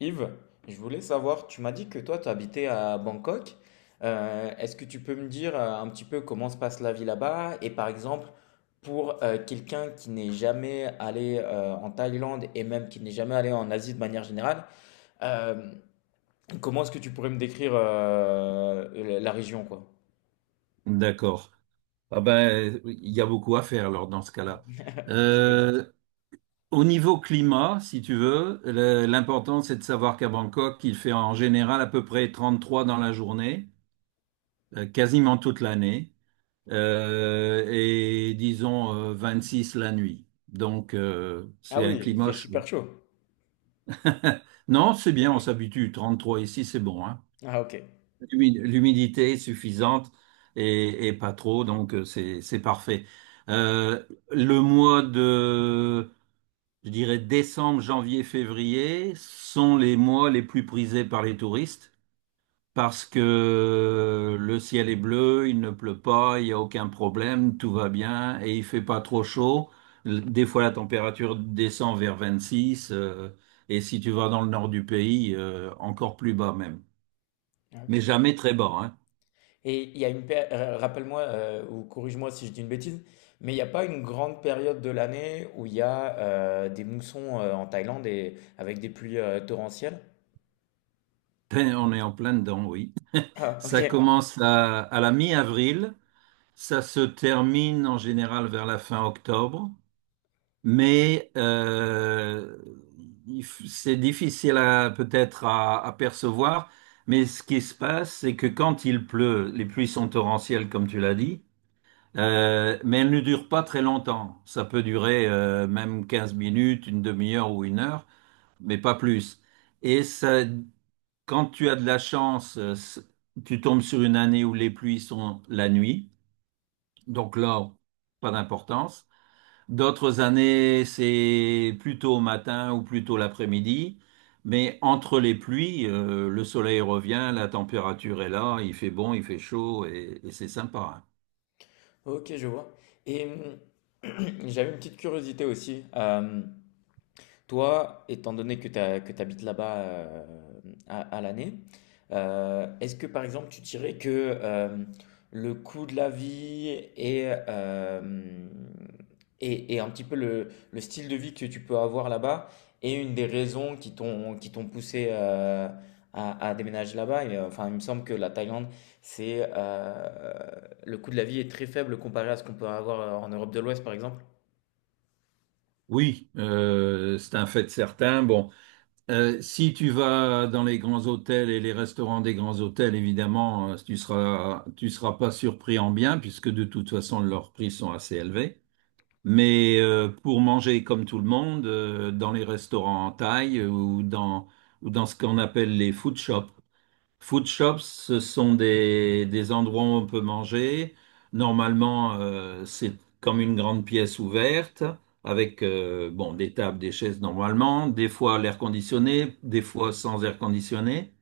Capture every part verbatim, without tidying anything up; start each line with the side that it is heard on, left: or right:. left: Yves, je voulais savoir, tu m'as dit que toi, tu habitais à Bangkok. Euh, est-ce que tu peux me dire euh, un petit peu comment se passe la vie là-bas? Et par exemple, pour euh, quelqu'un qui n'est jamais allé euh, en Thaïlande et même qui n'est jamais allé en Asie de manière générale, euh, comment est-ce que tu pourrais me décrire euh, la la région, quoi?
right: D'accord. Ah ben, il y a beaucoup à faire alors dans ce cas-là.
left: Je me doute.
right: Euh, Au niveau climat, si tu veux, le- l'important c'est de savoir qu'à Bangkok, il fait en général à peu près trente-trois dans la journée, euh, quasiment toute l'année, euh, et disons euh, six la nuit. Donc euh,
left: Ah
right: c'est un
left: oui, il
right: climat
left: fait
right: chaud.
left: super chaud.
right: Non, c'est bien, on s'habitue. Trente-trois ici, c'est bon, hein.
left: Ah ok.
right: L'humi- L'humidité est suffisante et, et pas trop, donc euh, c'est c'est parfait. Euh, le mois de, je dirais, décembre, janvier, février sont les mois les plus prisés par les touristes parce que le ciel est bleu, il ne pleut pas, il n'y a aucun problème, tout va bien et il fait pas trop chaud. Des fois, la température descend vers vingt-six euh, et si tu vas dans le nord du pays, euh, encore plus bas même. Mais
left: Ok.
right: jamais très bas, hein.
left: Et il y a une péri- euh, rappelle-moi euh, ou corrige-moi si je dis une bêtise, mais il n'y a pas une grande période de l'année où il y a euh, des moussons euh, en Thaïlande et avec des pluies euh, torrentielles?
right: Ben, on est en plein dedans, oui.
left: Ah,
right: Ça
left: ok,
right: Ouais. commence à, à la mi-avril, ça se termine en général vers la fin octobre, mais euh, il f- c'est difficile à peut-être à, à percevoir. Mais ce qui se passe, c'est que quand il pleut, les pluies sont torrentielles, comme tu l'as dit, euh, mais elles ne durent pas très longtemps. Ça peut durer euh, même quinze minutes, une demi-heure ou une heure, mais pas plus. Et ça. Quand tu as de la chance, euh, s- tu tombes sur une année où les pluies sont la nuit. Donc là, pas d'importance. D'autres années, c'est plutôt au matin ou plutôt l'après-midi. Mais entre les pluies, euh, le soleil revient, la température est là, il fait bon, il fait chaud et, et c'est sympa, hein.
left: ok, je vois. Et hum, j'avais une petite curiosité aussi. Euh, Toi, étant donné que tu habites là-bas, euh, à, à l'année, euh, est-ce que par exemple tu dirais que euh, le coût de la vie et, euh, et, et un petit peu le, le style de vie que tu peux avoir là-bas est une des raisons qui t'ont qui t'ont poussé euh, à, à déménager là-bas? Et, euh, enfin, il me semble que la Thaïlande, c'est euh, le coût de la vie est très faible comparé à ce qu'on peut avoir en Europe de l'Ouest, par exemple.
right: Oui, euh, c'est un fait certain. Bon. Euh, si tu vas dans les grands hôtels et les restaurants des grands hôtels, évidemment, euh, tu seras, tu seras pas surpris en bien, puisque de toute façon, leurs prix sont assez élevés. Mais euh, pour manger comme tout le monde, euh, dans les restaurants en Thaï euh, ou dans, ou dans ce qu'on appelle les food shops. Food shops, ce sont des, des endroits où on peut manger. Normalement, euh, c'est comme une grande pièce ouverte avec euh, bon, des tables, des chaises normalement, des fois à l'air conditionné, des fois sans air conditionné,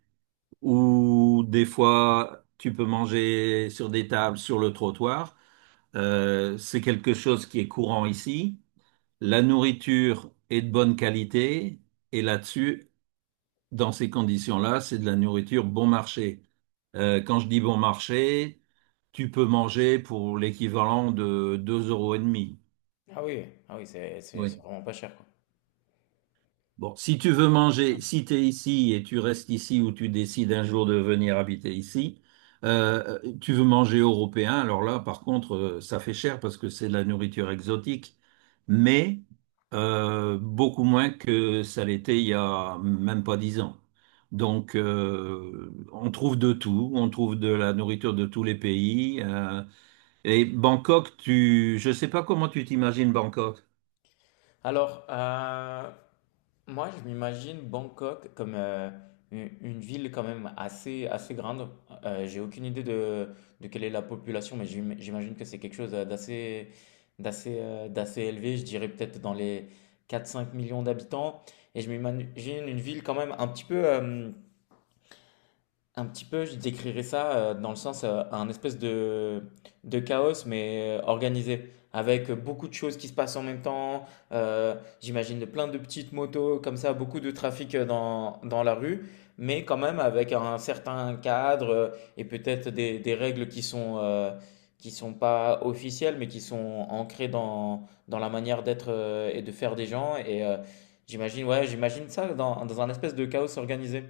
right: ou des fois tu peux manger sur des tables, sur le trottoir. Euh, c'est quelque chose qui est courant ici. La nourriture est de bonne qualité et là-dessus, dans ces conditions-là, c'est de la nourriture bon marché. Euh, quand je dis bon marché, tu peux manger pour l'équivalent de deux euros et demi.
left: Ah oui, ah oui, c'est c'est- c'est vraiment pas cher, quoi.
right: Bon, si tu veux manger, si tu es ici et tu restes ici ou tu décides un jour de venir habiter ici, euh, tu veux manger européen, alors là, par contre, euh, ça fait cher parce que c'est de la nourriture exotique, mais euh, beaucoup moins que ça l'était il y a même pas dix ans. Donc, euh, on trouve de tout, on trouve de la nourriture de tous les pays, euh, et Bangkok, tu, je sais pas comment tu t'imagines Bangkok.
left: Alors, euh, moi, je m'imagine Bangkok comme euh, une une ville quand même assez, assez grande. Euh, j'ai aucune idée de, de quelle est la population, mais j'im- j'imagine que c'est quelque chose d'assez, d'assez, euh, d'assez élevé. Je dirais peut-être dans les quatre cinq millions d'habitants. Et je m'imagine une ville quand même un petit peu, euh, un petit peu, je décrirais ça euh, dans le sens euh, un espèce de, de chaos mais euh, organisé, avec beaucoup de choses qui se passent en même temps. euh, J'imagine de plein de petites motos comme ça, beaucoup de trafic euh, dans, dans la rue, mais quand même avec un certain cadre, euh, et peut-être des, des règles qui sont euh, qui sont pas officielles, mais qui sont ancrées dans, dans la manière d'être, euh, et de faire des gens. Et euh, j'imagine, ouais, j'imagine ça dans, dans un espèce de chaos organisé.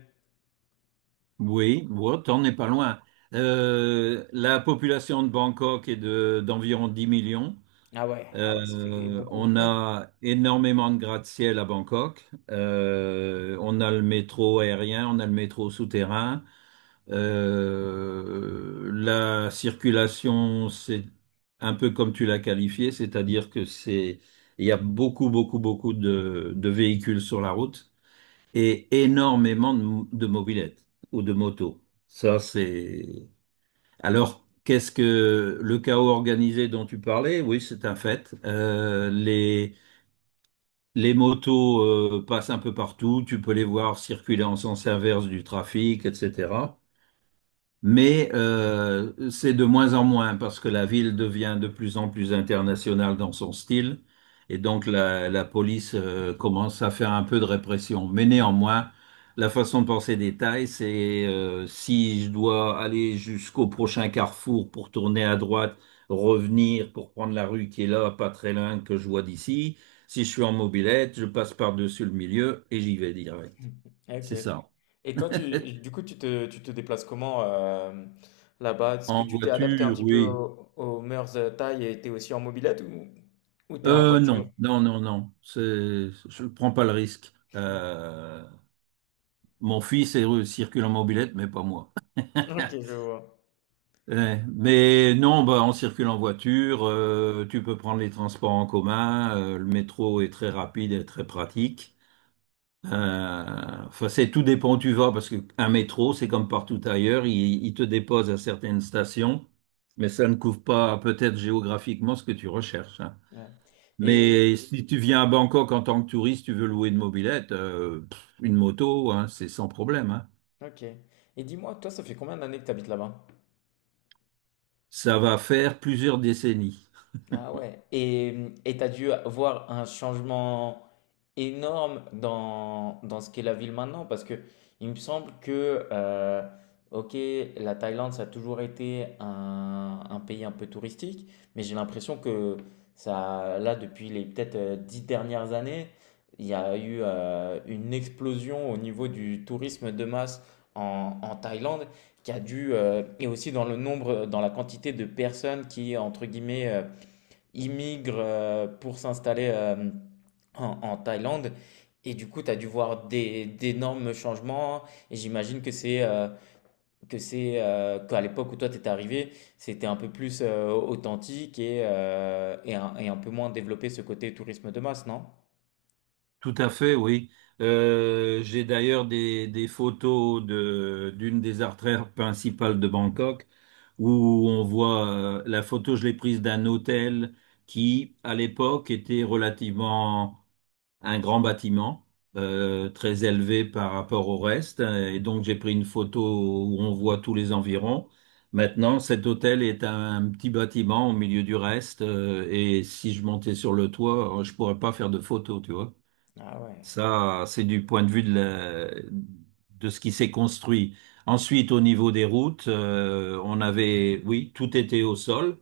right: Oui, bon, t'en es pas loin. Euh, la population de Bangkok est de, d'environ dix millions.
left: Ah ouais, ah ouais, ça fait
right: Euh,
left: beaucoup.
right: on a énormément de gratte-ciel à Bangkok. Euh, on a le métro aérien, on a le métro souterrain. Euh, la circulation, c'est un peu comme tu l'as qualifié, c'est-à-dire que c'est, il y a beaucoup, beaucoup, beaucoup de, de véhicules sur la route et énormément de, mo- de mobylettes ou de motos. Ça, c'est... Alors, qu'est-ce que le chaos organisé dont tu parlais? Oui, c'est un fait. Euh, les, les motos euh, passent un peu partout, tu peux les voir circuler en sens inverse du trafic, et cetera. Mais euh, c'est de moins en moins parce que la ville devient de plus en plus internationale dans son style et donc la, la police euh, commence à faire un peu de répression. Mais néanmoins, la façon de penser des Thaïs, c'est euh, si je dois aller jusqu'au prochain carrefour pour tourner à droite, revenir pour prendre la rue qui est là, pas très loin que je vois d'ici. Si je suis en mobilette, je passe par-dessus le milieu et j'y vais direct.
left: Ok.
right: C'est ça.
left: Et toi, tu, du coup, tu te, tu te déplaces comment, euh, là-bas? Est-ce que
right: En
left: tu t'es adapté
right: voiture,
left: un petit peu
right: oui.
left: aux, aux mœurs, euh, thaï, et t'es aussi en mobilette ou, ou t'es en
right: Euh,
left: voiture?
right: non, non, non, non. C'est, je ne prends pas le risque. Euh, mon fils est, euh, circule en mobilette, mais pas moi.
left: Ok, je vois.
right: Eh, mais non, bah, on circule en voiture. Euh, tu peux prendre les transports en commun. Euh, le métro est très rapide et très pratique. Euh, enfin, c'est tout dépend où tu vas, parce qu'un métro, c'est comme partout ailleurs, il, il te dépose à certaines stations, mais ça ne couvre pas peut-être géographiquement ce que tu recherches, hein.
left: Ouais. Et
right: Mais si tu viens à Bangkok en tant que touriste, tu veux louer une mobilette, euh, pff, une moto, hein, c'est sans problème, hein.
left: ok. Et dis-moi, toi, ça fait combien d'années que tu habites là-bas?
right: Ça va faire plusieurs décennies.
left: Ah ouais. Et et t'as dû voir un changement énorme dans, dans ce qu'est la ville maintenant, parce que il me semble que euh, ok, la Thaïlande ça a toujours été un, un pays un peu touristique, mais j'ai l'impression que ça là depuis les peut-être euh, dix dernières années, il y a eu euh, une explosion au niveau du tourisme de masse en, en Thaïlande qui a dû, euh, et aussi dans le nombre, dans la quantité de personnes qui entre guillemets euh, ils euh, pour s'installer euh, en, en Thaïlande. Et du coup, tu as dû voir des, d'énormes changements. Et j'imagine que c'est euh, que c'est euh, qu'à l'époque où toi t'étais arrivé, c'était un peu plus euh, authentique et, euh, et, un, et un peu moins développé ce côté tourisme de masse, non?
right: Tout à fait, oui. Euh, j'ai d'ailleurs des, des photos de, d'une des artères principales de Bangkok où on voit euh, la photo, je l'ai prise d'un hôtel qui, à l'époque, était relativement un grand bâtiment euh, très élevé par rapport au reste. Et donc j'ai pris une photo où on voit tous les environs. Maintenant, cet hôtel est un petit bâtiment au milieu du reste. Euh, et si je montais sur le toit, euh, je pourrais pas faire de photo, tu vois.
left: Ah ouais.
right: Ça, c'est du point de vue de, la- de ce qui s'est construit. Ensuite, au niveau des routes, euh, on avait, oui, tout était au sol.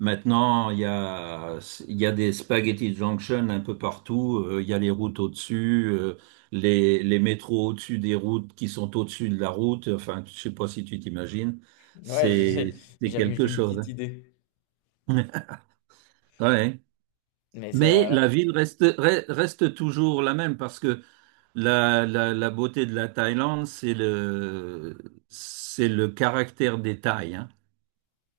right: Maintenant, il y a, il y a des spaghetti junction un peu partout. Euh, il y a les routes au-dessus, euh, les, les métros au-dessus des routes qui sont au-dessus de la route. Enfin, je sais pas si tu t'imagines.
left: Ouais, j'ai- j'ai-
right: C'est, c'est
left: j'avais
right: quelque
left: j'ai une petite
right: chose,
left: idée.
right: hein. Ouais.
left: Mais
right: Mais la
left: ça.
right: ville reste, re- reste toujours la même parce que la, la, la beauté de la Thaïlande, c'est le, c'est le caractère des Thaïs, hein.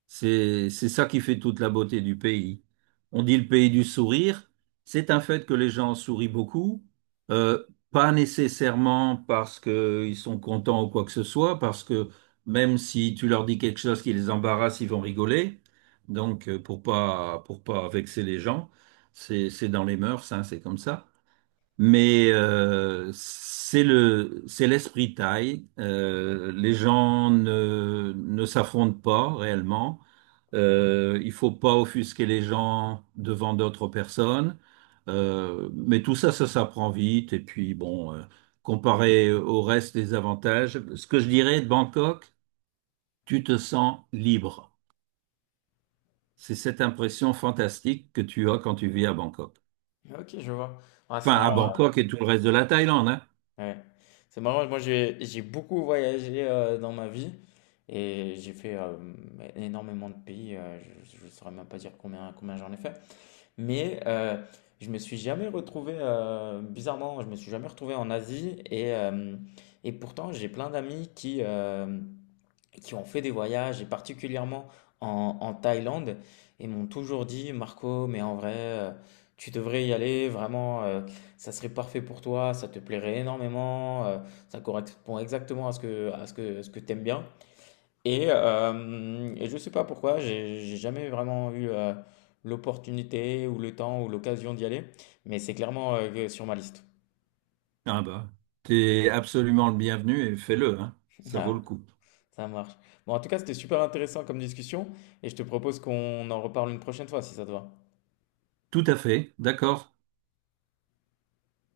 right: C'est, c'est ça qui fait toute la beauté du pays. On dit le pays du sourire. C'est un fait que les gens sourient beaucoup, euh, pas nécessairement parce qu'ils sont contents ou quoi que ce soit, parce que même si tu leur dis quelque chose qui les embarrasse, ils vont rigoler. Donc, euh, pour pas, pour pas vexer les gens, c'est, c'est dans les mœurs, hein, c'est comme ça. Mais euh, c'est le, c'est l'esprit thaï. Euh, les gens ne, ne s'affrontent pas réellement. Euh, il faut pas offusquer les gens devant d'autres personnes. Euh, mais tout ça, ça s'apprend vite. Et puis, bon, euh, comparé au reste des avantages, ce que je dirais de Bangkok, tu te sens libre. C'est cette impression fantastique que tu as quand tu vis à Bangkok.
left: Ok, je vois. Ah, c'est
right: Enfin, à
left: marrant.
right: Bangkok et tout le reste de la Thaïlande, hein.
left: Ouais. C'est marrant, moi j'ai j'ai beaucoup voyagé euh, dans ma vie et j'ai fait euh, énormément de pays, euh, je ne saurais même pas dire combien, combien j'en ai fait, mais euh, je me suis jamais retrouvé, euh, bizarrement, je me suis jamais retrouvé en Asie et, euh, et pourtant j'ai plein d'amis qui, euh, qui ont fait des voyages, et particulièrement en, en Thaïlande, et m'ont toujours dit, Marco, mais en vrai, euh, tu devrais y aller, vraiment, euh, ça serait parfait pour toi, ça te plairait énormément, euh, ça correspond exactement à ce que, à ce que, ce que t'aimes bien. Et, euh, et je sais pas pourquoi, j'ai j'ai jamais vraiment eu euh, l'opportunité ou le temps ou l'occasion d'y aller, mais c'est clairement, euh, sur ma liste.
right: Ah bah, t'es absolument le bienvenu et fais-le, hein. Ça vaut
left: Ah,
right: le coup.
left: ça marche. Bon, en tout cas, c'était super intéressant comme discussion, et je te propose qu'on en reparle une prochaine fois, si ça te va.
right: Tout à fait, d'accord.